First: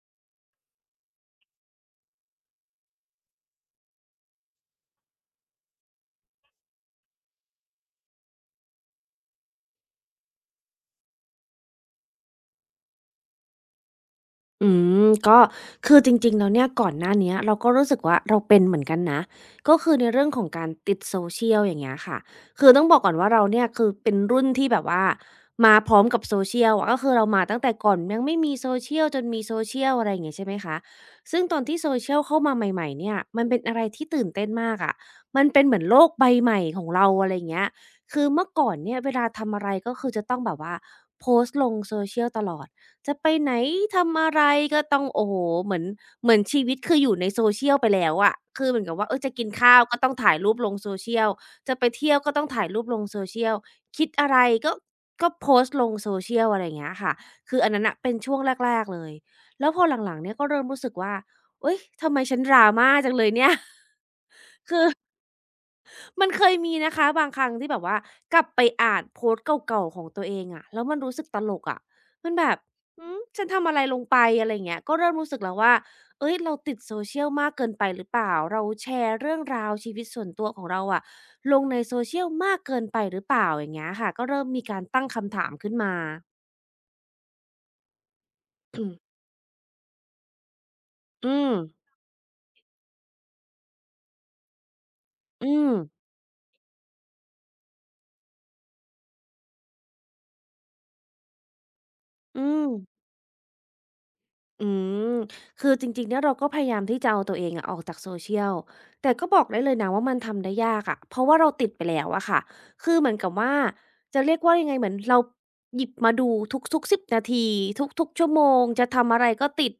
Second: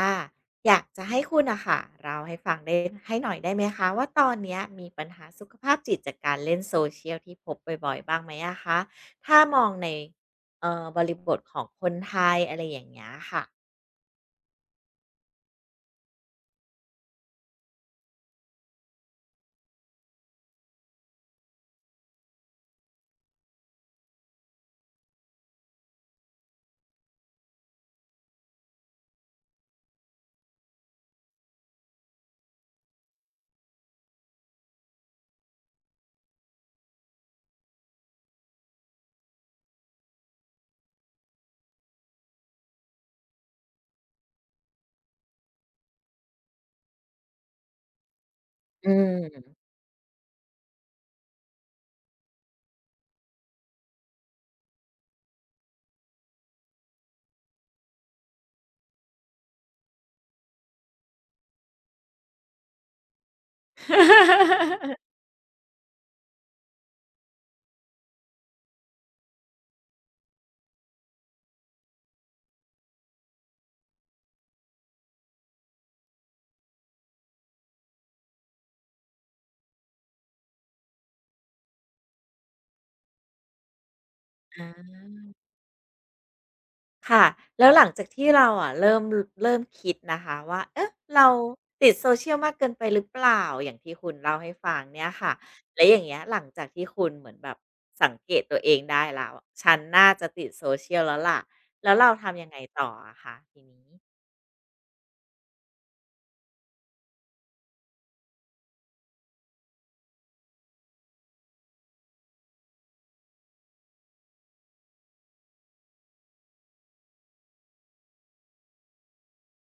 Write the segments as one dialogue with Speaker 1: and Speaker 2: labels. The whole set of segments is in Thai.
Speaker 1: อ่ะอยากจะให้คุณอะค่ะเราให้ฟังได้ให้หน่อยได้ไหมคะว่าตอนเนี้ยมีปัญหาสุขภาพจิตจากการเล่นโซเชียลที่พบบ่อยๆบ้างไหมอะคะถ้ามองในบริบทของคนไทยอะไรอย่างเงี้ยค่ะ
Speaker 2: อืก็คือจริงๆแล้วเนี่ยก่อนหน้าเนี้ยเราก็รู้สึกว่าเราเป็นเหมือนกันนะก็คือในเรื่องของการติด social อย่างเงี้ยค่ะคือต้องบอกก่อนว่าเราเนี่ยคือเป็นรุ่นที่แบบว่ามาพร้อมกับ social อะก็คือเรามาตั้งแต่ก่อนยังไม่มี social จนมี social อะไรอย่างเงี้ยใช่ไหมคะซึ่งตอนที่ social เข้ามาใหม่ๆเนี่ยมันเป็นอะไรที่ตื่นเต้นมากอะมันเป็นเหมือนโลกใบใหม่ของเราอะไรอย่างเงี้ยคือเมื่อก่อนเนี่ยเวลาทำอะไรก็คือจะต้องแบบว่าโพสต์ลง social ตลอด จะไปไหนทำอะไรก็ต้องโอ้โฮเหมือนเหมือนชีวิตคืออยู่ใน social ไปแล้วอะคือเหมือน
Speaker 1: อื
Speaker 2: กับว่าเออจะกิน
Speaker 1: ม
Speaker 2: ข้าวก็ต้องถ่ายรูปลง social จะไปเที่ยวก็ต้องถ่ายรูปลง social คิดอะไรก็ก็โพสต์ลง social อะไรอย่างเงี้ยค่ะคืออันนั้นน่ะเป็นช่วงแรกๆเลยแล้วพอหลังๆเนี่ยก็เริ่มรู้สึกว่าอุ๊ยทำไมฉัน drama จังเลยเนี่ย มันเคยมีนะคะบางครั้งที่แบบว่ากลับไปอ่านโพสต์เก่าๆของตัวเองอะแล้วมันรู้สึกตลกอะมันแบบหือฉันทำอะไรลงไปอะไรอย่างเงี้ยก็เริ่มรู้สึกแล้วว่าเฮ้ยเราติด social มากเกินไปหรือเปล่าเราแชร์เรื่องราวชีวิตส่วนตัวของเราอะลงใน social มากเกินไปหรือเปล่าอย่างเงี้ยค่ะก็เริ่มมีการตั้งคำถามขึ้นมา
Speaker 1: ค่ะแล้วหลังจากที่เราอะ
Speaker 2: อื
Speaker 1: เริ่ม
Speaker 2: ม
Speaker 1: เริ่มคิดนะคะว่าเอ๊ะเรา
Speaker 2: อื
Speaker 1: ติด social มากเกินไปหรือเปล่าอย่างที่คุณเล่าให้ฟังเนี่ยค่ะ
Speaker 2: ม
Speaker 1: แล้วอย่างเงี้ยหลังจากที่คุณเหมือนแบบสังเกตตัวเองได้แล้วฉันน่าจะติด social แล้วล่ะแล้วเราทำ
Speaker 2: อื
Speaker 1: ยังไง
Speaker 2: ม
Speaker 1: ต่ออะคะทีนี้
Speaker 2: อืมคือจริงๆเนี่ยเราก็พยายามที่จะเอาตัวเองอะออกจาก Social แต่ก็บอกได้เลยนะว่ามันทำได้ยากอะเพราะว่าเราติดไปแล้วอะค่ะ คือเหมือนกับว่าจะเรียกว่ายังไงเหมือนเราหยิบมาดูทุกๆสิ0นาทีทุกๆชั่วโมงจะทำอะไรก็ติด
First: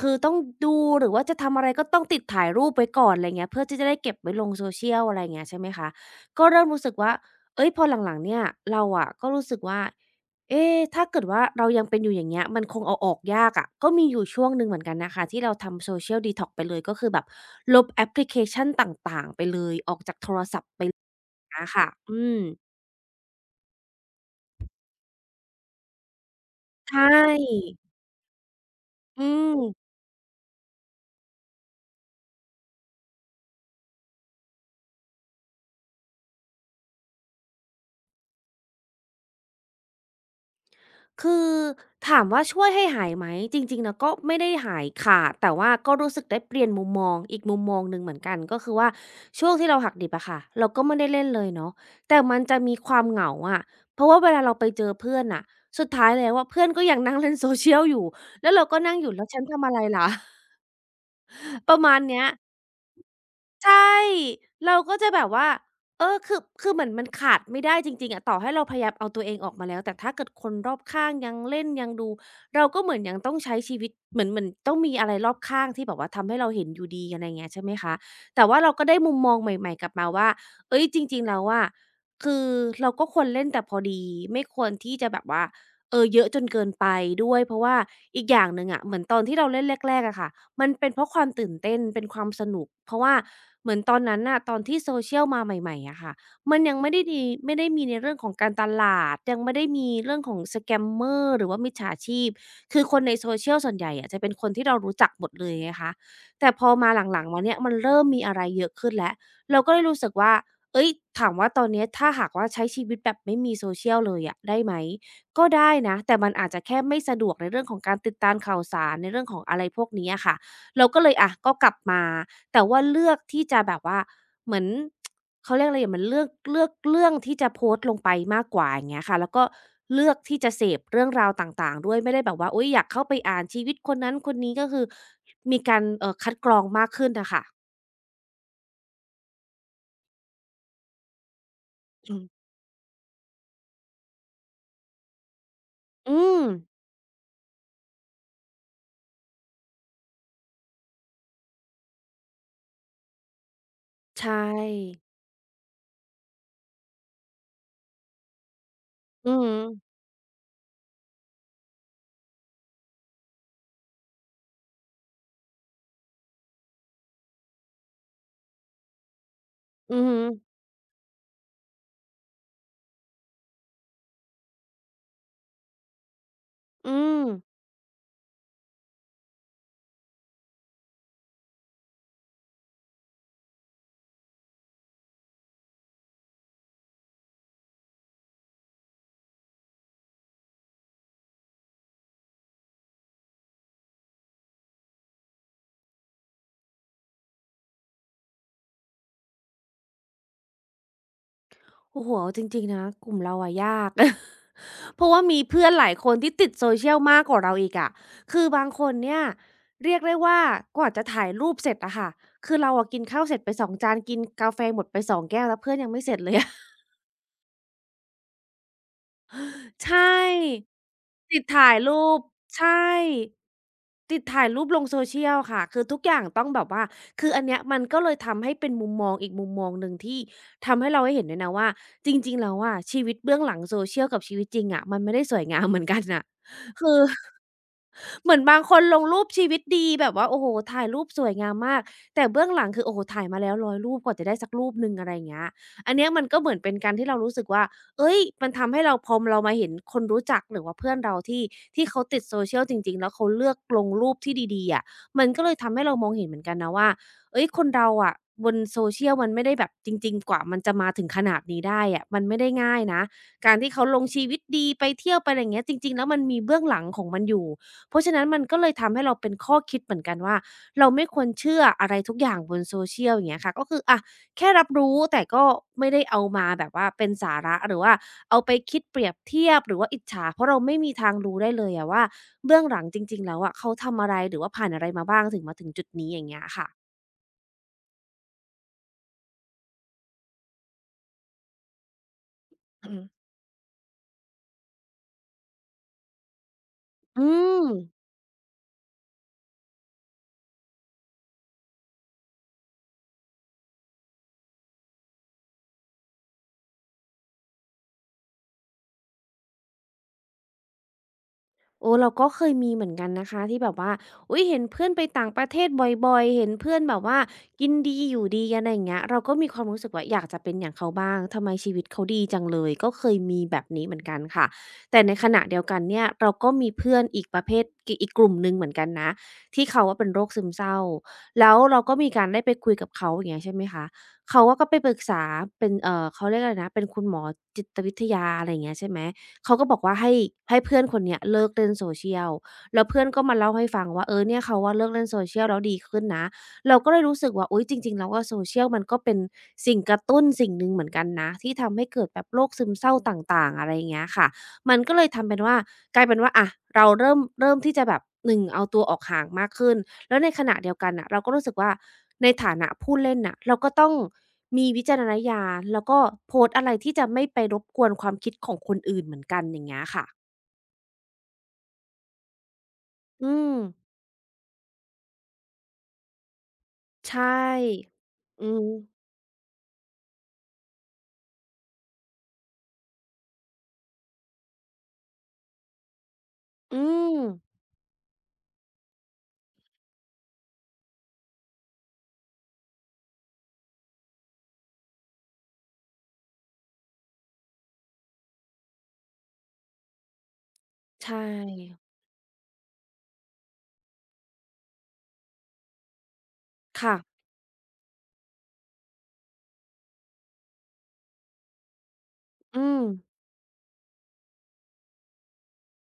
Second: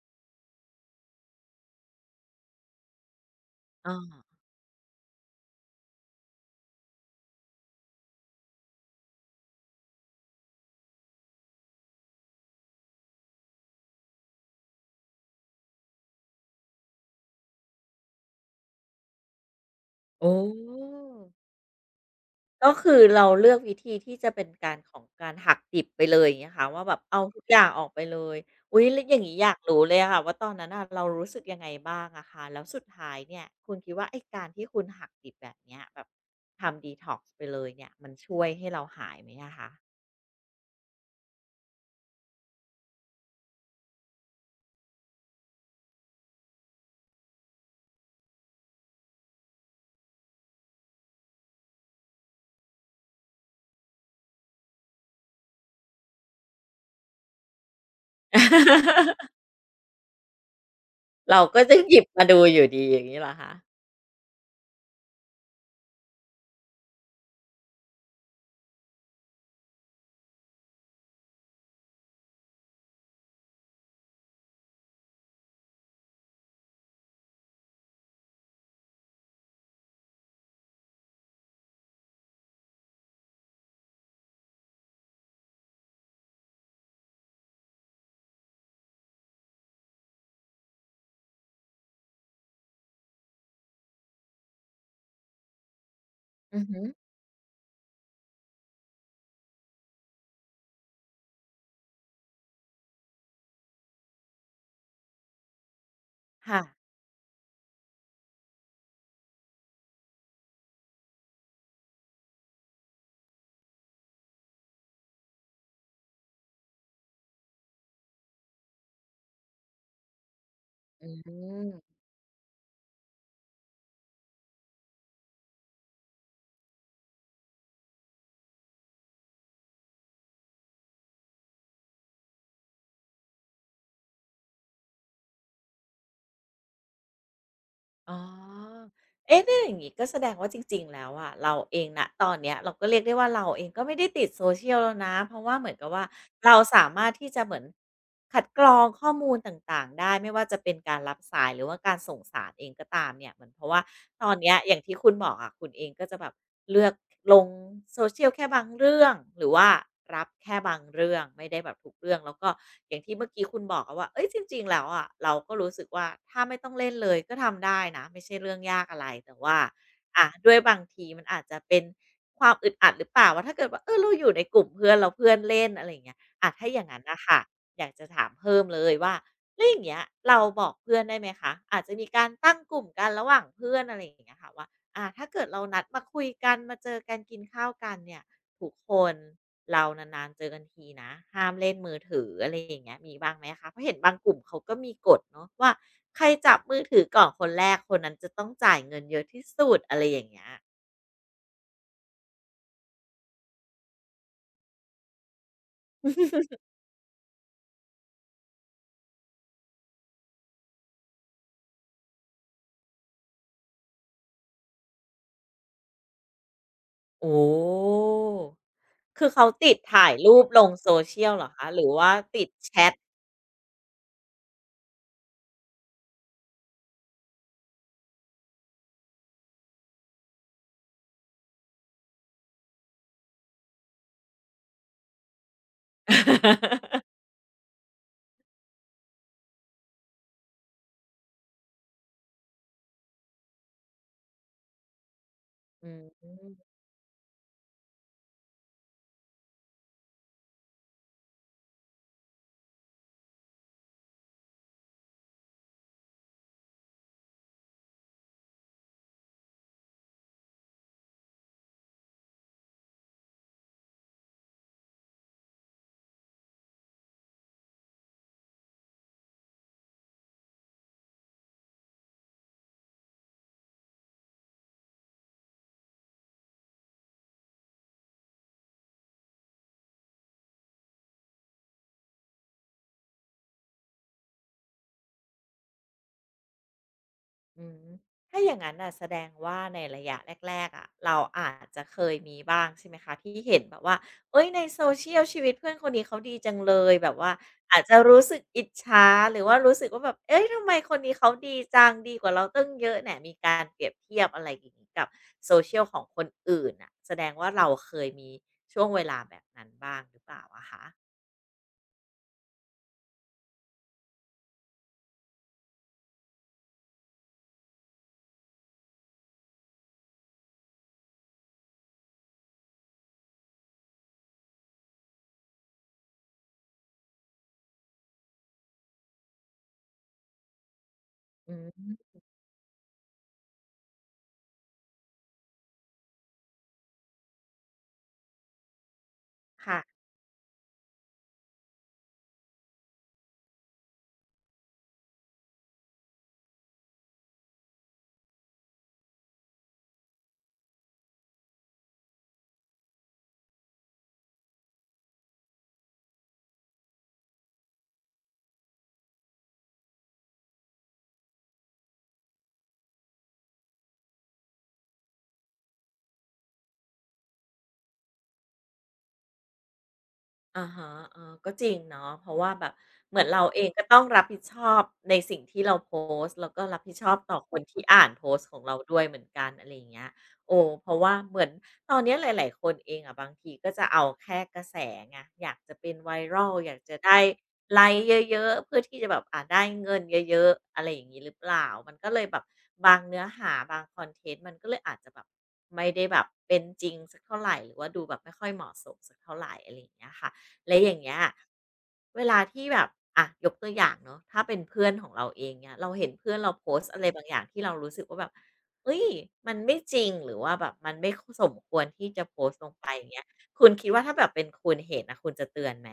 Speaker 2: คือต้องดูหรือว่าจะทำอะไรก็ต้องติดถ่ายรูปไว้ก่อนอะไรเงี้ยเพื่อที่จะ
Speaker 1: อ้อ
Speaker 2: ได้เก็บไว้ลง Social อะไรเงี้ยใช่ไหมคะก็เริ่มรู้สึกว่าเฮ้ยพอหลังๆเนี่ยเราอะก็รู้สึกว่า เอ๊ะถ้าเกิดว่าเรายังเป็นอยู่อย่างเงี้ยมันคงเอาออกยากอะก็มีอยู่ช่วงหนึ่งเหมือนกันนะคะที่เราทำ Social Detox ไปเลยก็คือแบบลบแอปพลิเคชันต่างๆไปเลยออกจากโท
Speaker 1: โอ้
Speaker 2: รศัพท์ไปเงี้ยค่ะ อืม
Speaker 1: ก็คือเราเลือกวิธีที่จะเป็นการของการหักดิบไปเลยอย่างเงี้ยค่ะว่าแบ
Speaker 2: ใช
Speaker 1: บเอาทุกอย่า
Speaker 2: ่
Speaker 1: งออกไปเลยอุ๊ยแล้วอย่า
Speaker 2: อื
Speaker 1: งงี้อยากรู้
Speaker 2: ม
Speaker 1: เลยอะค่ะว่าตอนนั้นน่ะเรารู้สึกยังไงบ้างอะคะแล้วสุดท้ายเนี่ยคุณคิดว่าไอ้การที่คุณหักดิบแบบเนี้ยแบบทำ detox ไปเลยเนี่ยมันช่วยให้เราหายไหมอะคะ
Speaker 2: คือถามว่าช่วยให้หายไหมจริงๆนะก็ไม่ได้หายขาดแต่ว่าก็รู้สึกได้เปลี่ยนมุมมองอีกมุมมองหนึ่งเหมือนกันก็คือว่าช่วงที่เราหักดิบอะค่ะเราก็ไม่ได้เล่นเลยเนาะแต่มันจะมีความเหงาอะเพราะว่าเวลาเราไปเจอเพื่อนน่ะสุดท้ายแล้วอะเพื่อนก็ยังนั่งเล่น Social อยู่แล้วเราก็นั่งอยู่ แล้วฉันทำอะไรล่ะ
Speaker 1: เราก็
Speaker 2: ป
Speaker 1: จะ
Speaker 2: ระ
Speaker 1: ห
Speaker 2: มาณ
Speaker 1: ยิบ
Speaker 2: เนี้
Speaker 1: มา
Speaker 2: ย
Speaker 1: ดูอยู่ดีอย่างงี้เหรอคะ
Speaker 2: ใช่เราก็จะแบบว่าเออคือเหมือนมันขาดไม่ได้จริงๆอะต่อให้เราพยายามเอาตัวเองออกมาแล้ว แต่ถ้าเกิดคนรอบข้างยังเล่นยังดู เราก็เหมือนยังต้องใช้ชีวิตเหมือนต้องมีอะไรรอบข้างที่แบบว่าทำให้เราเห็นอยู่ดีอะไรเงี้ยใช่ไหมคะ แต่ว่าเราก็ได้มุมมองใหม่ๆกลับมาว่าเฮ้ยจริงๆแล้วอะคือเราก็ควรเล่นแต่พอดีไม่ควรที่จะแบบว่าเออเยอะจนเกินไปด้วยเพราะว่าอีกอย่างหนึ่งอะเหมือนตอนที่เราเล่นแรกๆอะค่ะ มันเป็นเพราะความตื่นเต้นเป็นความสนุกเพราะว่าเหมือนตอนนั้นน่ะตอนที่ Social มาใหม่ๆอะค่ะมั
Speaker 1: อื
Speaker 2: น
Speaker 1: อ
Speaker 2: ยัง
Speaker 1: ฮึ
Speaker 2: ไม่ได้ดีไม่ได้มีในเรื่องของการตลาดยังไม่ได้มีเรื่องของ Scammer หรือว่ามิจฉาชีพคือคนใน Social ส่วนใหญ่อะจะเป็นคนที่เรารู้จักหมดเลยไงคะแต่
Speaker 1: ค่ะ
Speaker 2: พอมาหลังๆมาเนี่ยมันเริ่มมีอะไรเยอะขึ้นแล้วเราก็เลยรู้สึกว่าเฮ้ยถามว่าตอนเนี้ยถ้าหากว่าใช้ชีวิตแบบไม่มี Social เลยอะได้ไหมก็ได้นะแต่มันอาจจะแค่ไม่สะดวกในเรื่องของการติดตามข่าวสารในเรื่องของอะไรพวกนี้อะค่ะ เราก็
Speaker 1: อื
Speaker 2: เลยอะก็ก
Speaker 1: ม
Speaker 2: ลับมาแต่ว่าเลือกที่จะแบบว่าเหมือน เขาเรียกอะไรอย่างเหมือนเลือกเรื่องที่จะโพสต์ลงไปมากกว่าอย่างเงี้ยค่ะแล้วก็เลือกที่จะเสพเรื่องราวต่างๆด้วยไม่ได้แบบว่าโอ๊ยอยากเข้าไปอ่านชีวิตคนนั้นคนนี้ก็คือมีการคัดกรองมากขึ้นนะคะ
Speaker 1: อ๋อเอ๊ะเนี่ยอย่างงี้ก็แสดงว่าจริงๆ แล้วอะเราเองณ
Speaker 2: อื
Speaker 1: ตอน
Speaker 2: ม
Speaker 1: เนี้ยเราก็เรียกได้ว่าเราเองก็ไม่ได้ติด social แล้วนะเพราะว่าเหมือนกับว่า
Speaker 2: อืม
Speaker 1: เราสามารถที่จะเหมือนคัดกรองข้อมูลต่างๆ ได้ไม่ว่าจะเป็นการรับสายหรือว่าการส่งสารเองก็ตามเนี่ยเหมือนเพราะว่าตอ
Speaker 2: ใช่
Speaker 1: นเนี้ยอย่างที่คุณบอกอะคุณเองก็จะแบบเลือก ลงโซเชียลแค่บางเรื่อง
Speaker 2: อือ
Speaker 1: หรือว่ารับแค่บางเรื่องไม่ได้แบบทุกเรื่องแล้วก็อย่างที่เมื่อกี้คุณบอกอะว่าเอ้ยจริงๆแล้วอะเราก็รู้สึกว่าถ้าไม่ต้องเล่นเลยก็ทำได้นะไม่ใช่เรื่องยากอะไรแต่ว่า
Speaker 2: อือ
Speaker 1: อะด้วยบางทีมันอาจจะเป็นความอึดอัดหรือเปล่าว่าถ้าเกิดว่าเออเราอยู่ในกลุ่มเพื่อนแล้วเพื่อนเล่นอะไรอย่างเงี้ยอะถ้าอย่าง
Speaker 2: อื
Speaker 1: งั้นน่ะ
Speaker 2: ม
Speaker 1: ค่ะอยากจะถามเพิ่มเลยว่าแล้วอย่างเงี้ยเราบอกเพื่อนได้ไหมคะอาจจะมีการตั้งกลุ่มกันระหว่างเพื่อนอะไรอย่างเงี้ยค่ะว่า อ่าถ้าเกิดเรานัดมาคุยกันมาเจอกันกินข้าวกันเนี่ยทุกคนเรานานๆเจอกันทีนะห้ามเล่นมือถืออะไรอย่างเงี้ยมีบ้างไหมคะเพราะเห็นบางกลุ่มเขาก็มีกฎเนาะว่าใครจับมือถือก่อนคนแรกคนนั้นจะต้องจ่ายเงินเยอะที่สุดอะไรอย่างเงี้ย
Speaker 2: โอ้โฮเอาจริงๆนะกลุ่มเราอะยาก เพราะว่ามีเพื่อนหลายคนที่ติด social มากกว่าเราอีกอะคือบางคนเนี่ยเรียกได้ว่ากว่าจะถ่ายรูปเสร็จอะค่ะคือเราอะกินข้าวเสร็จไป2จานกินกาแฟหมดไป2แก้วแล้วเพื่อนยังไม่เสร็จเลยอะ
Speaker 1: โอ้คือเขาติด
Speaker 2: ใช
Speaker 1: ถ่ายรูป
Speaker 2: ่
Speaker 1: ลง social เชียล
Speaker 2: ติ
Speaker 1: เห
Speaker 2: ด
Speaker 1: รอคะ
Speaker 2: ถ่าย
Speaker 1: หรือ
Speaker 2: รู
Speaker 1: ว่า
Speaker 2: ป
Speaker 1: ติด
Speaker 2: ใช่
Speaker 1: แชท
Speaker 2: ติดถ่ายรูปลง social ค่ะคือทุกอย่างต้องแบบว่าคืออันเนี้ยมันก็เลยทำให้เป็นมุมมองอีกมุมมองหนึ่งที่ทำให้เราได้เห็นด้วยนะว่าจริงๆแล้วอะชีวิตเบื้องหลัง social กับชีวิตจริงอะมันไม่ได้สวยงามเหมือนกันน่ะคือ เหมือนบางคนลงรูปชีวิตดีแบบว่าโอ้โฮถ่ายรูปสวยงามมากแต่เบื้องหลังคือโอ้โฮถ่ายมาแล้ว100รูปกว่าจะได้สักรูปหนึ่งอะไรอย่างเงี้ย
Speaker 1: อื
Speaker 2: อันเนี้ยมันก็เหมือน
Speaker 1: ม
Speaker 2: เป็นการที่เรารู้สึกว่าเฮ้ยมันทำให้เราพอเรามาเห็นคนรู้จักหรือว่าเพื่อนเราที่เขาติด social จริงๆแล้วเขาเลือกลงรูปที่ดีๆอะมันก็เลยทำให้เรามองเห็นเหมือนกันนะว่าเฮ้ยคนเราอะบน social มันไม่ได้แบบจริงๆกว่ามันจะมาถึงขนาดนี้ได้อะมันไม่ได้ง่ายนะการที่เขาลงชีวิตดีไปเที่ยวไปอะไรอย่างเงี้ยจริงๆแล้วมันมีเบื้องหลังของมันอยู่ เพราะฉะนั้นมันก็เลยทำให้เราเป็นข้อคิดเหมือนกันว่าเราไม่ควรเชื่ออะไรทุกอย่างบน social อย่างเงี้ยค่ะก็คืออะแค่รับรู้แต่ก็ไม่ได้เอามาแบบว่าเป็นสาระหรือว่าเอาไปคิดเปรียบเทียบหรือว่าอิจฉาเพราะเราไม่มีทางรู้ได้เลยอะว่าเบื้องหลังจริงๆแล้วอะเขาทำอะไรหรือว่าผ่านอะไรมาบ้างถึงมาถึงจุดนี้อย่างเงี้ยค่ะ
Speaker 1: อืมถ้าอย่างนั้นน่ะแสดงว่าในระยะแรกๆอะเราอาจจะเคยมีบ้างใช่
Speaker 2: อื
Speaker 1: ไหมคะที่เห็นแบบว่าเอ้ยในโซเชียลชีวิตเพื่อนคนนี้เขาดีจังเลยแบบ
Speaker 2: ออื
Speaker 1: ว่า
Speaker 2: ม
Speaker 1: อาจจะรู้สึกอิจฉาหรือว่ารู้สึกว่าแบบเอ้ยทำไมคนนี้เขาดีจังดีกว่าเราตั้งเยอะแหนะมีการเปรียบเทียบอะไรอย่างนี้กับโซเชียลของคนอื่นอ่ะแสดงว่าเราเคยมีช่วงเวลาแบบนั้นบ้างหรือเปล่าอะคะ
Speaker 2: โอ้เราก็เคยมีเหมือนกันนะคะที่แบบว่าอุ้ยเห็นเพื่อนไปต่างประเทศบ่อยๆเห็นเพื่อนแบบว่ากินดีอยู่ดีกันอะไรอย่างเงี้ยเราก็มีความรู้สึกว่าอยากจะเป็นอย่างเขาบ้างทำไมชีวิตเขาดีจังเลยก็เคยมีแบบนี้เหมือนกันค่ะแต่ในขณะเดียวกันเนี่ยเราก็มีเพื่อนอีกประเภทกอีกกลุ่มหนึ่งเหมือนกันนะที่เขาว่าเป็นโรคซึมเศร้าแล้
Speaker 1: อื
Speaker 2: วเราก็มี
Speaker 1: ม
Speaker 2: การได้ไปคุยกับเขาอย่างเงี้ยใช่ไหมคะเขาว่าก็ไปปรึกษาเป็นเขาเรียกอะไรนะเป็นคุณหมอจิตวิทยาอะไรอย่างเงี้ยใช่ไหม เขาก็บอกว่า
Speaker 1: ค่ะ
Speaker 2: ให้เพื่อนคนเนี้ยเลิกเล่นโซเชียลแล้วเพื่อนก็มาเล่าให้ฟังว่าเออเนี่ยเขาว่าเลิกเล่นโซเชียลแล้วดีขึ้นนะเราก็เลยรู้สึกว่าอุ๊ยจริงๆแล้วอะซเชียลมันก็เป็นสิ่งกระตุ้นสิ่งหนึ่งเหมือนกันนะที่ทำให้เกิดแบบโรคซึมเศร้าต่างๆอะไรอย่างเงี้ยค่ะมันก็เลยทำเป็นว่ากลายเป็นว่าอะเราเริ่มที่จะแบบหนึ่งเอาตัวออกห่างมากขึ้น แล้วในขณะเดียวกันน่ะเราก็รู้สึกว่าในฐานะผู้เล่นน่ะเราก็ต้องมีวิจารณญาณแล้วก็โพสต์อะไรที่จะไม่ไปรบกวนความคิดของคนอื่นเหมือนกันอย่างเงี้ยค่ะ
Speaker 1: อะฮะเออก็จริงเนาะเพราะว่าแบบเหมือน
Speaker 2: อื
Speaker 1: เรา
Speaker 2: ม
Speaker 1: เองก็ต้องรับผิดชอบในสิ่งที่เราโพสต์แล้วก็รับผิดช
Speaker 2: ใช
Speaker 1: อบต่อคนที่
Speaker 2: ่
Speaker 1: อ่านโพส
Speaker 2: อื
Speaker 1: ต์ของ
Speaker 2: ม
Speaker 1: เราด้วยเหมือนกันอะไรอย่างเงี้ยโอ้เพราะว่าเหมือนตอนเนี้ยหลายๆคนเองอะบางทีก็จะเอาแค่กระแสไงอยากจะเป็นไวรัลอยาก
Speaker 2: อื
Speaker 1: จะได้
Speaker 2: ม
Speaker 1: ไลค์เยอะๆเพื่อที่จะแบบอ่าได้เงินเยอะๆอะไรอย่างนี้หรือเปล่ามันก็เลยแบบบางเนื้อหาบางคอนเทนต์มันก็เลยอาจจะแบบไม่ได้แบบเป็นจริงสักเท่าไหรหรือว่าดูแบบไม่ค่อยเหมาะสมสักเท่าไหรอะไรอย่างเงี้ยค่ะ และอย่างเงี้
Speaker 2: ใช่
Speaker 1: ยเวลาที่แบบอ่ะยกตัวอย่างเนาะถ้าเป็นเพื่อนของเราเองเนี่ยเราเห็นเพื่อนเราโพสต์อะไร
Speaker 2: ค่ะ
Speaker 1: บางอย่างที่เรารู้สึกว่าแบบเฮ้ยมันไม่จริงหรือว่าแบบมันไม่สมควรที่จะโพส
Speaker 2: อื
Speaker 1: ต์ลง
Speaker 2: ม
Speaker 1: ไปอย่างเงี้ยคุณคิดว่าถ้าแบบเป็นคุณเห็นน่ะคุณจะเตือนไหม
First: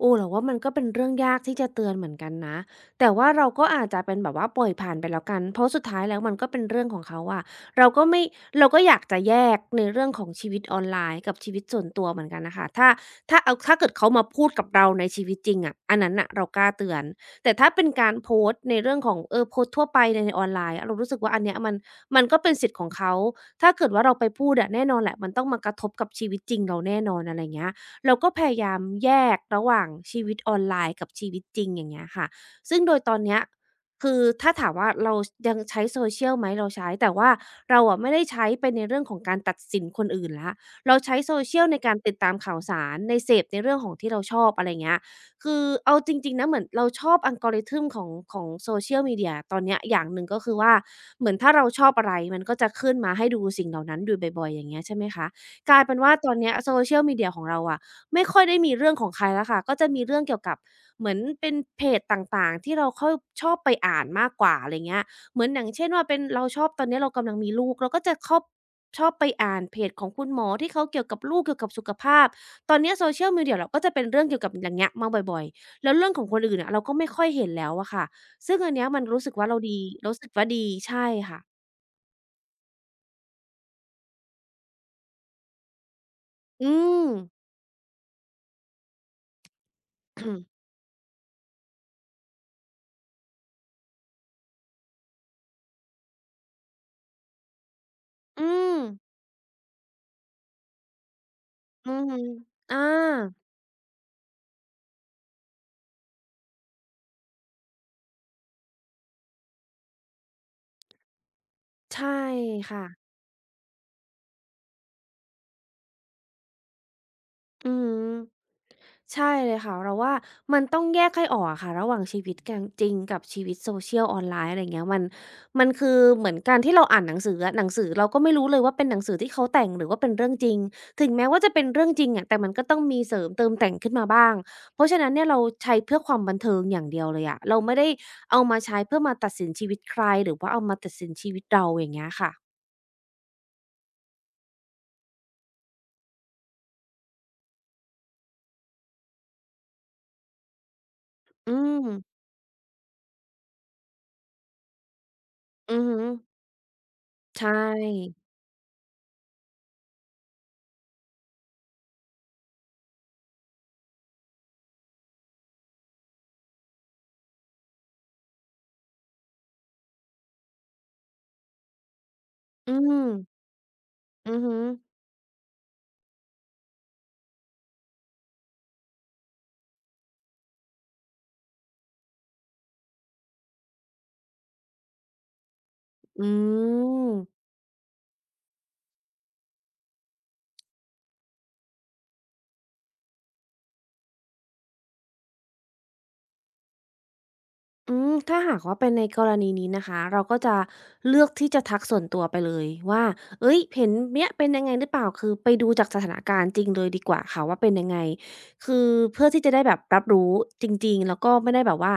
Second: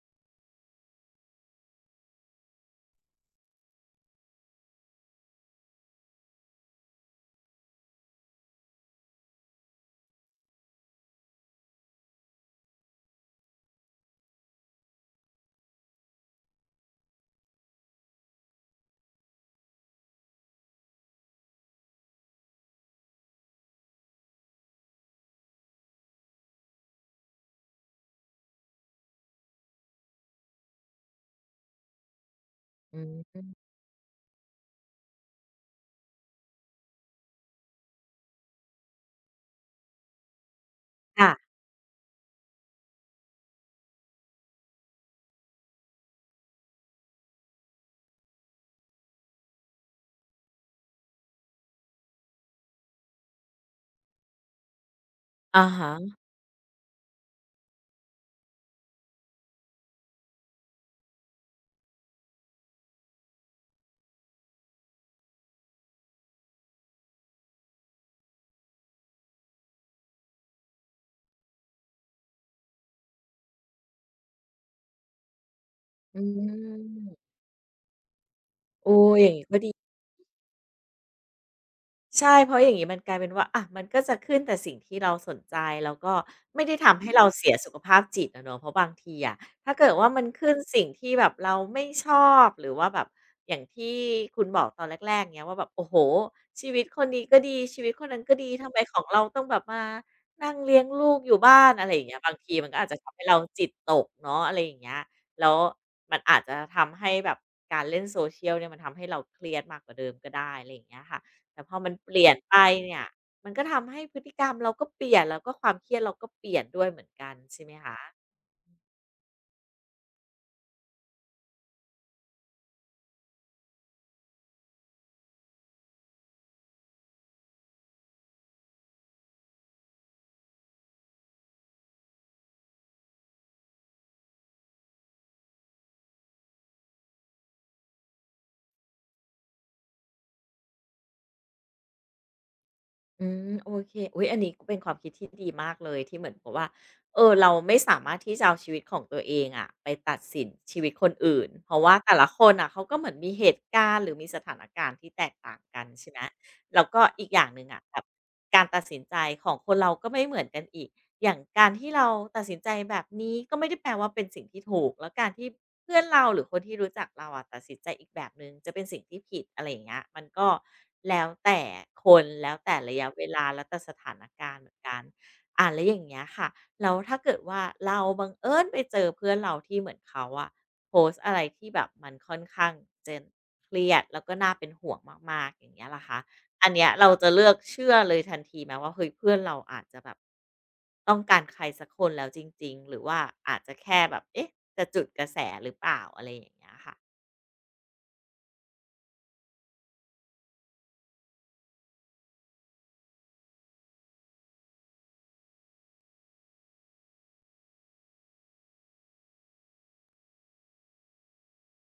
Speaker 2: โอ้เราว่ามันก็เป็นเรื่องยากที่จะเตือนเหมือนกันนะแต่ว่าเราก็อาจจะเป็นแบบว่าปล่อยผ่านไปแล้วกันเพราะสุดท้ายแล้วมันก็เป็นเรื่องของเขาอะเราก็ไม่เราก็อยากจะแยกในเรื่องของชีวิตออนไลน์กับชีวิตส่วนตัวเหมือนกันนะคะถ้าเอาถ้าเกิดเขามาพูดกับเราในชีวิตจริงอะอันนั้นอะเรากล้าเตือนแต่ถ้าเป็นการโพสต์ในเรื่องของโพสต์ทั่วไปในออนไลน์อะเรารู้สึกว่าอันเนี้ยมันก็เป็นสิทธิ์ของเขาถ้าเกิดว่าเราไปพูดอะแน่นอนแหละมันต้องมากระทบกับชีวิตจริงเราแน่นอนอะไรเงี้ย เราก็พยายามแยกระหว่างชีวิตออนไลน์กับชีวิตจริงอย่างเงี้ยค่ะซึ่งโด
Speaker 1: อื
Speaker 2: ยตอนเนี้ย
Speaker 1: ม
Speaker 2: คือถ้าถามว่าเรายังใช้ Social ไหมเราใช้แต่ว่าเราอะไม่ได้ใช้ไปในเรื่องของการตัดสินคนอื่นแล้วเราใช้
Speaker 1: ค่ะ
Speaker 2: Social ในการติดตามข่าวสารในเสพในเรื่องของที่เราชอบอะไรเงี้ยคือเอาจริงๆนะเหมือนเราชอบ algorithm ของ Social Media ตอนเนี้ยอย่างหนึ่งก็คือว่าเหมือนถ้าเราชอบอะไรมันก็จะขึ้นมาให้ดูสิ่งเหล่านั้นอยู่บ่อยๆอย่างเงี้ยใช่ไหมคะ
Speaker 1: อะ
Speaker 2: กลายเป็น
Speaker 1: ฮะ
Speaker 2: ว่าตอนเนี้ย Social Media ของเราอะ ไม่ค่อยได้มีเรื่องของใครแล้วค่ะก็จะมีเรื่องเกี่ยวกับเหมือนเป็นเพจต่างๆที่เราค่อยชอบไปอ่านมากกว่าอะไรเงี้ยเหมือนอย่างเช่นว่าเป็นเราชอบตอนเนี้ยเรากำลังมีลูกเราก็จะคอบชอบไปอ่านเพจของคุณหมอที่เขาเกี่ยวกับลูกเกี่ยวกับสุขภาพตอนเนี้ย Social Media เราก็จะเป็นเรื่องเกี่ยวกับอย่างเงี้ยมาบ่อยๆแล้วเรื่อง
Speaker 1: อื
Speaker 2: ของคนอื่นอะเราก็ไม่ค่อย
Speaker 1: ม
Speaker 2: เห็นแล้วอะค่ะซึ่งอันเนี้ย
Speaker 1: โอ้
Speaker 2: มันรู้
Speaker 1: อ
Speaker 2: สึ
Speaker 1: ย่าง
Speaker 2: ก
Speaker 1: งี้
Speaker 2: ว่า
Speaker 1: ก็
Speaker 2: เรา
Speaker 1: ดี
Speaker 2: ดีรู้สึกว่าดีใช่ค่ะ
Speaker 1: ใช่เพราะอย่างงี้มันกลายเป็นว่าอะมันก็จะขึ้นแต่สิ่งที่เราสนใจแล้วก็ไม่
Speaker 2: อื
Speaker 1: ได้ทำ
Speaker 2: ม
Speaker 1: ให้เราเสียสุขภาพจิตอะเนาะเพราะบางทีอะถ้าเกิดว่ามันขึ้น สิ่งที่แบบเราไม่ชอบหรือว่าแบบอย่างที่คุณบอกตอนแรกๆเงี้ยว่าแบบโอ้โฮชีวิตคนนี้ก็ดีชีวิตคนนั้นก็ดี
Speaker 2: อื
Speaker 1: ทำไม
Speaker 2: ม
Speaker 1: ของเราต้องแบบมานั่งเลี้ยงลูกอยู่บ้านอะ
Speaker 2: อื
Speaker 1: ไรอ
Speaker 2: อ
Speaker 1: ย่างเงี้
Speaker 2: ฮึ
Speaker 1: ยบางทีมัน
Speaker 2: อา
Speaker 1: ก็อาจจะทำให้เราจิตตกเนาะอะไรอย่างเงี้ยแล้วมันอาจจะทำให้แบบการเล่น social เนี่ยมันทำให้เราเครียดมากกว่าเดิมก็ได้อะไรอย่างเงี้ยค่ะ แต่พอมัน
Speaker 2: ใช่
Speaker 1: เปลี่ยนไป
Speaker 2: ค่ะ
Speaker 1: เนี่ยมันก็ทำให้พฤติกรรมเราก็เปลี่ยนแล้วก็ความเครียดเราก็เปลี่ยนด้วยเหมือนกันใช่
Speaker 2: อื
Speaker 1: ไหมคะ
Speaker 2: มใช่เลยค่ะเราว่ามันต้องแยกให้ออกอะค่ะระหว่างชีวิตกลางจริงกับชีวิตโซเชียลออนไลน์อะไรเงี้ยมันมันคือเหมือนการที่เราอ่านหนังสืออะหนังสือเราก็ไม่รู้เลยว่าเป็นหนังสือที่เขาแต่งหรือว่าเป็นเรื่องจริงถึงแม้ว่าจะเป็นเรื่องจริงอะแต่มันก็ต้องมีเสริมเติมแต่งขึ้นมาบ้างเพราะฉะนั้นเนี่ยเราใช้เพื่อความบันเทิงอย่างเดียวเลยอะเราไม่ได้เอามาใช้เพื่อมาตัดสินชีวิตใครหรือว่าเอามาตัดสินชีวิตเราอย่างเงี้ยค่ะ
Speaker 1: อืมโอเคอุ๊ยอันนี้ก็เป็นความคิดที่ดีมากเลยที่เหมือนกับว่าเออเราไม่สามารถที่จะเอาชีวิตของตัวเองอะไปตัดสินชีวิตคนอื่น
Speaker 2: อื
Speaker 1: เพราะ
Speaker 2: ม
Speaker 1: ว่าแต่ละคนน่ะเขาก็เหมือนมีเหตุการณ์หรือมีสถานการณ์ที่แตกต่าง
Speaker 2: อื
Speaker 1: กั
Speaker 2: อ
Speaker 1: น
Speaker 2: ฮึ
Speaker 1: ใช่ไหมแล้วก็อีกอ
Speaker 2: ใช
Speaker 1: ย่างหนึ่งอะแบบ
Speaker 2: ่
Speaker 1: การตัดสินใจของคนเราก็ไม่เหมือนกันอีก อย่างการที่เราตัดสินใจแบบนี้ก็ไม่ได้แปลว่าเป็นสิ่งที่ถูกแล้วการที่เพื่อนเราหรือคนที่รู้จักเราอะตัดสินใจอีกแบบหนึ่งจะเป็นสิ่งที่ผิดอะไรอย่างเงี้ยมันก็แล้วแต่คนแล้ว
Speaker 2: อื
Speaker 1: แต่ระยะ
Speaker 2: ม
Speaker 1: เวลาแล้วแต่สถาน
Speaker 2: อือ
Speaker 1: กา
Speaker 2: ฮึ
Speaker 1: รณ์เหมือนกันแล้วอย่างเงี้ยค่ะแล้วถ้าเกิดว่าเราบังเอิญไปเจอเพื่อนเราที่เหมือนเขาอะโพสต์อะไรที่แบบมันค่อนข้างเจนเครียดแล้วก็น่าเป็นห่วงมากๆอย่างเงี้ยล่ะคะ
Speaker 2: อื
Speaker 1: อันเนี้ยเราจะ
Speaker 2: ม
Speaker 1: เลือกเชื่อเลยทันทีไหมว่าเฮ้ยเพื่อนเราอาจจะแบบต้องการใครสักคนแล้วจริงๆหรือว่าอาจจะแค่แบบเอ๊ะจะจุดกระแสหรือเปล่าอะไรอย่างเงี้ยค่ะ
Speaker 2: อืมถ้าหากว่าเป็นในกรณีนี้นะคะเราก็จะเลือกที่จะทักส่วนตัวไปเลยว่าเอ้ยเห็นเนี้ยเป็นยังไงหรือเปล่าคือไปดูจากสถานการณ์จริงเลยดีกว่าค่ะว่าเป็นยังไงคือเพื่อที่จะได้แบบรับรู้จริงๆแล้วก็ไม่ได้แบบว่า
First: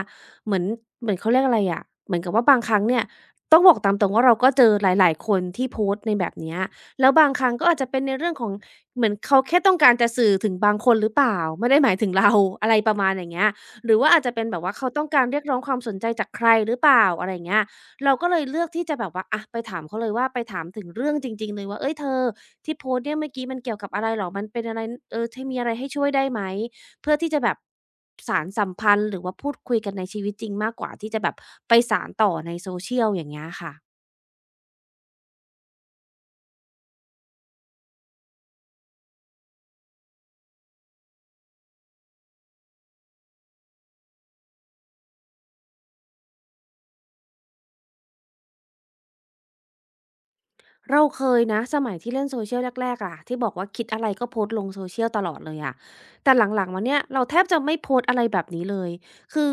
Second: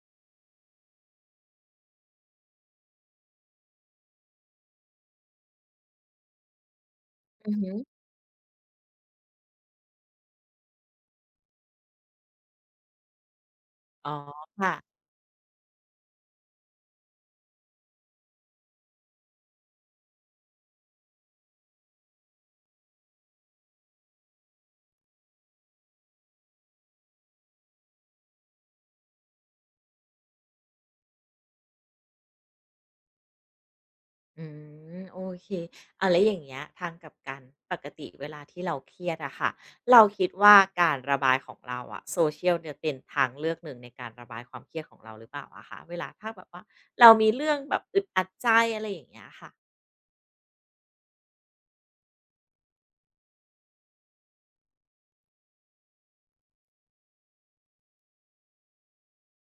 Speaker 2: เหมือนเหมือนเขาเรียกอะไรอะเหมือนกับว่าบางครั้งเนี่ยต้องบอกตามตรงว่าเราก็เจอหลายๆคนที่โพสต์ในแบบเนี้ยแล้วบางค
Speaker 1: อื
Speaker 2: รั้ง
Speaker 1: อ
Speaker 2: ก็
Speaker 1: ฮึ
Speaker 2: อาจจะเป็นในเรื่องของเหมือนเขาแค่ต้องการจะสื่อถึงบางคนหรือเปล่าไม่ได้หมายถึงเราอะไรประมาณอย่างเงี้ย หรือ
Speaker 1: อ๋
Speaker 2: ว่า
Speaker 1: อ
Speaker 2: อาจจะเป็นแบบว่าเขา
Speaker 1: ค่ะ
Speaker 2: ต้องการเรียกร้องความสนใจจากใครหรือเปล่าอะไรเงี้ยเราก็เลยเลือกที่จะแบบว่าอะไปถามเขาเลยว่าไปถามถึงเรื่องจริงๆเลยว่าเฮ้ยเธอที่โพสต์เนี่ยเมื่อกี้มันเกี่ยวกับอะไรเหรอมันเป็นอะไรเออเธอมีอะไรให้ช่วยได้ไหมเพื่อที่จะแบบสานสัมพันธ์หรือว่าพูดคุยกันในชีวิตจริงมากกว่าที่จะแบบไปสานต่อใน social อย่างเงี้ยค่ะ
Speaker 1: อืมโอเคเอาแล้วอย่างเงี้ยทางกลับกันปกติเวลาที่เราเครียดอะค่ะเราคิดว่าการระบายของเราอะ social เนี่ยเป็นทางเลือกหนึ่งในการระบายความเครียดของเราหรือเปล่าอะคะเวลาถ้าแบบว่าเรามีเรื่องแบบอึดอัดใจอะไรอย่างเงี้ยค่ะ
Speaker 2: เราเคยนะสมัยที่เล่น Social แรกๆอะที่บอกว่าคิดอะไรก็โพสต์ลง Social ตลอดเลยอะแต่หลังๆมาเนี่ยเราแทบจะไม่โพสต์อะไรแบบนี้เลยคือ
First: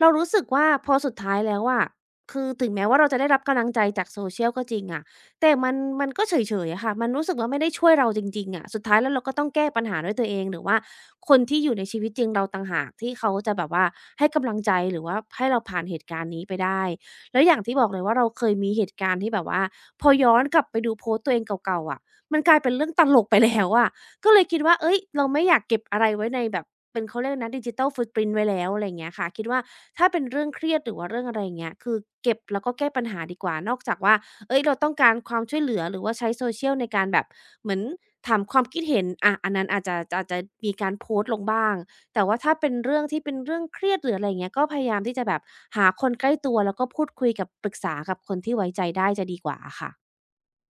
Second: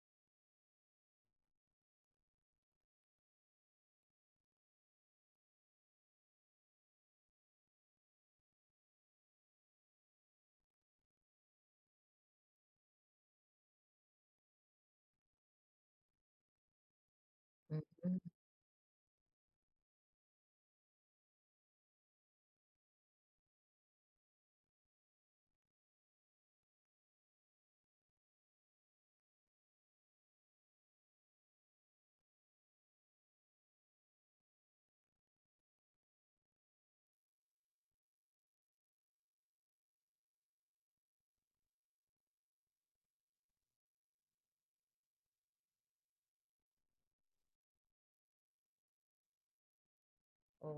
Speaker 2: เรารู้สึกว่าพอสุดท้ายแล้วอะคือถึงแม้ว่าเราจะได้รับกำลังใจจาก Social ก็จริงอะแต่มันมันก็เฉยๆอะค่ะมันรู้สึกว่าไม่ได้ช่วยเราจริงๆอะสุดท้ายแล้วเราก็ต้องแก้ปัญหาด้วยตัวเองหรือว่าคนที่อยู่ในชีวิตจริงเราต่างหากที่เขาจะแบบว่าให้กำลังใจหรือว่าให้เราผ่านเหตุการณ์นี้ไปได้แล้วอย่างที่บอกเลย
Speaker 1: อื
Speaker 2: ว่าเรา
Speaker 1: ม
Speaker 2: เคยมีเหตุการณ์ที่แบบว่า พอย้อนกลับไปดูโพสต์ตัวเองเก่าๆอะมันกลายเป็นเรื่องตลกไปแล้วอะก็เลยคิดว่าเฮ้ยเราไม่อยากเก็บอะไรไว้ในแบบเป็นเขาเรียกนะ digital footprint ไว้แล้วอะไรอย่างเงี้ยค่ะคิดว่าถ้าเป็นเรื่องเครียดหรือว่าเรื่องอะไรอย่างเงี้ยคือเก็บแล้วก็แก้ปัญหาดีกว่านอกจากว่าเฮ้ยเราต้องการความช่วยเหลือหรือว่าใช้ social ในการแบบเหมือนถามความคิดเห็นอะอันนั้นอาจจะมีการโพสต์ลงบ้าง แต่ว่าถ้าเป็นเรื่องที่เป็นเรื่องเครียดหรืออะไรอย่างเงี้ยก็พยายามที่จะแบบหาคนใกล้ตัวแล้วก็พูดคุยกับปรึกษากับคนที่ไว้ใจได้จะดีกว่าอะค่ะ
Speaker 1: โอ้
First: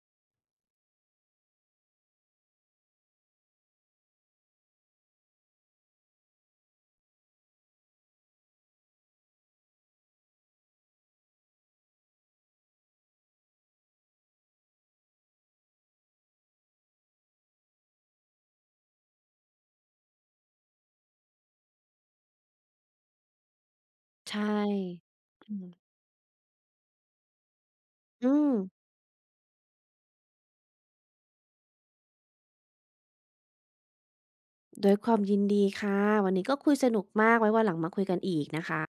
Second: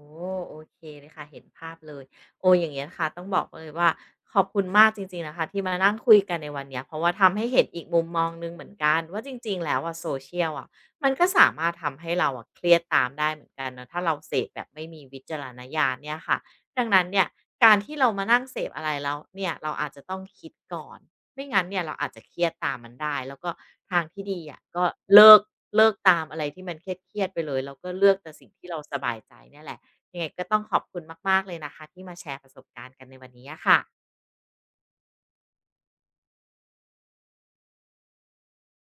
Speaker 1: โอเคเลยค่ะเห็นภาพเลยโอ้อย่างเงี้ยค่ะต้องบอกเลยว่าขอบคุณมากจริงๆนะคะที่มานั่งคุยกันในวันเนี้ยเพราะว่าทำให้เห็นอีกมุมมองหนึ่งเหมือนกันว่าจริงๆแล้วอะ Social อะมันก็สามารถทำให้เราอะเครียดตามได้เหมือนกันเนาะถ้าเราเสพแบบไม่มีวิจารณญาณเนี่ยค่ะดังนั้นเนี่ยการที่เรามานั่งเสพอะไรแล้วเนี่ยเราอาจจะต้องคิดก่อน ไม่งั้นเนี่ยเราอาจจะเครียดตามมันได้แล้วก็ทางที่ดี
Speaker 2: ใช่
Speaker 1: อะก็เลิก
Speaker 2: อืม
Speaker 1: ตามอะไรที่มันเครียดๆไปเลยแล้วก็เลือกแต่
Speaker 2: อื
Speaker 1: สิ่ง
Speaker 2: ม
Speaker 1: ที่เราสบายใจเนี่ยแหละยังไงก็ต้องขอบคุณมากๆเลยนะคะที่มาแชร์ประสบการณ์กันในวันนี้อะค่ะ
Speaker 2: ด้วยความยินดีค่ะวันนี้ก็คุยสนุกมากไว้วันหลังมาคุยกันอีกนะคะ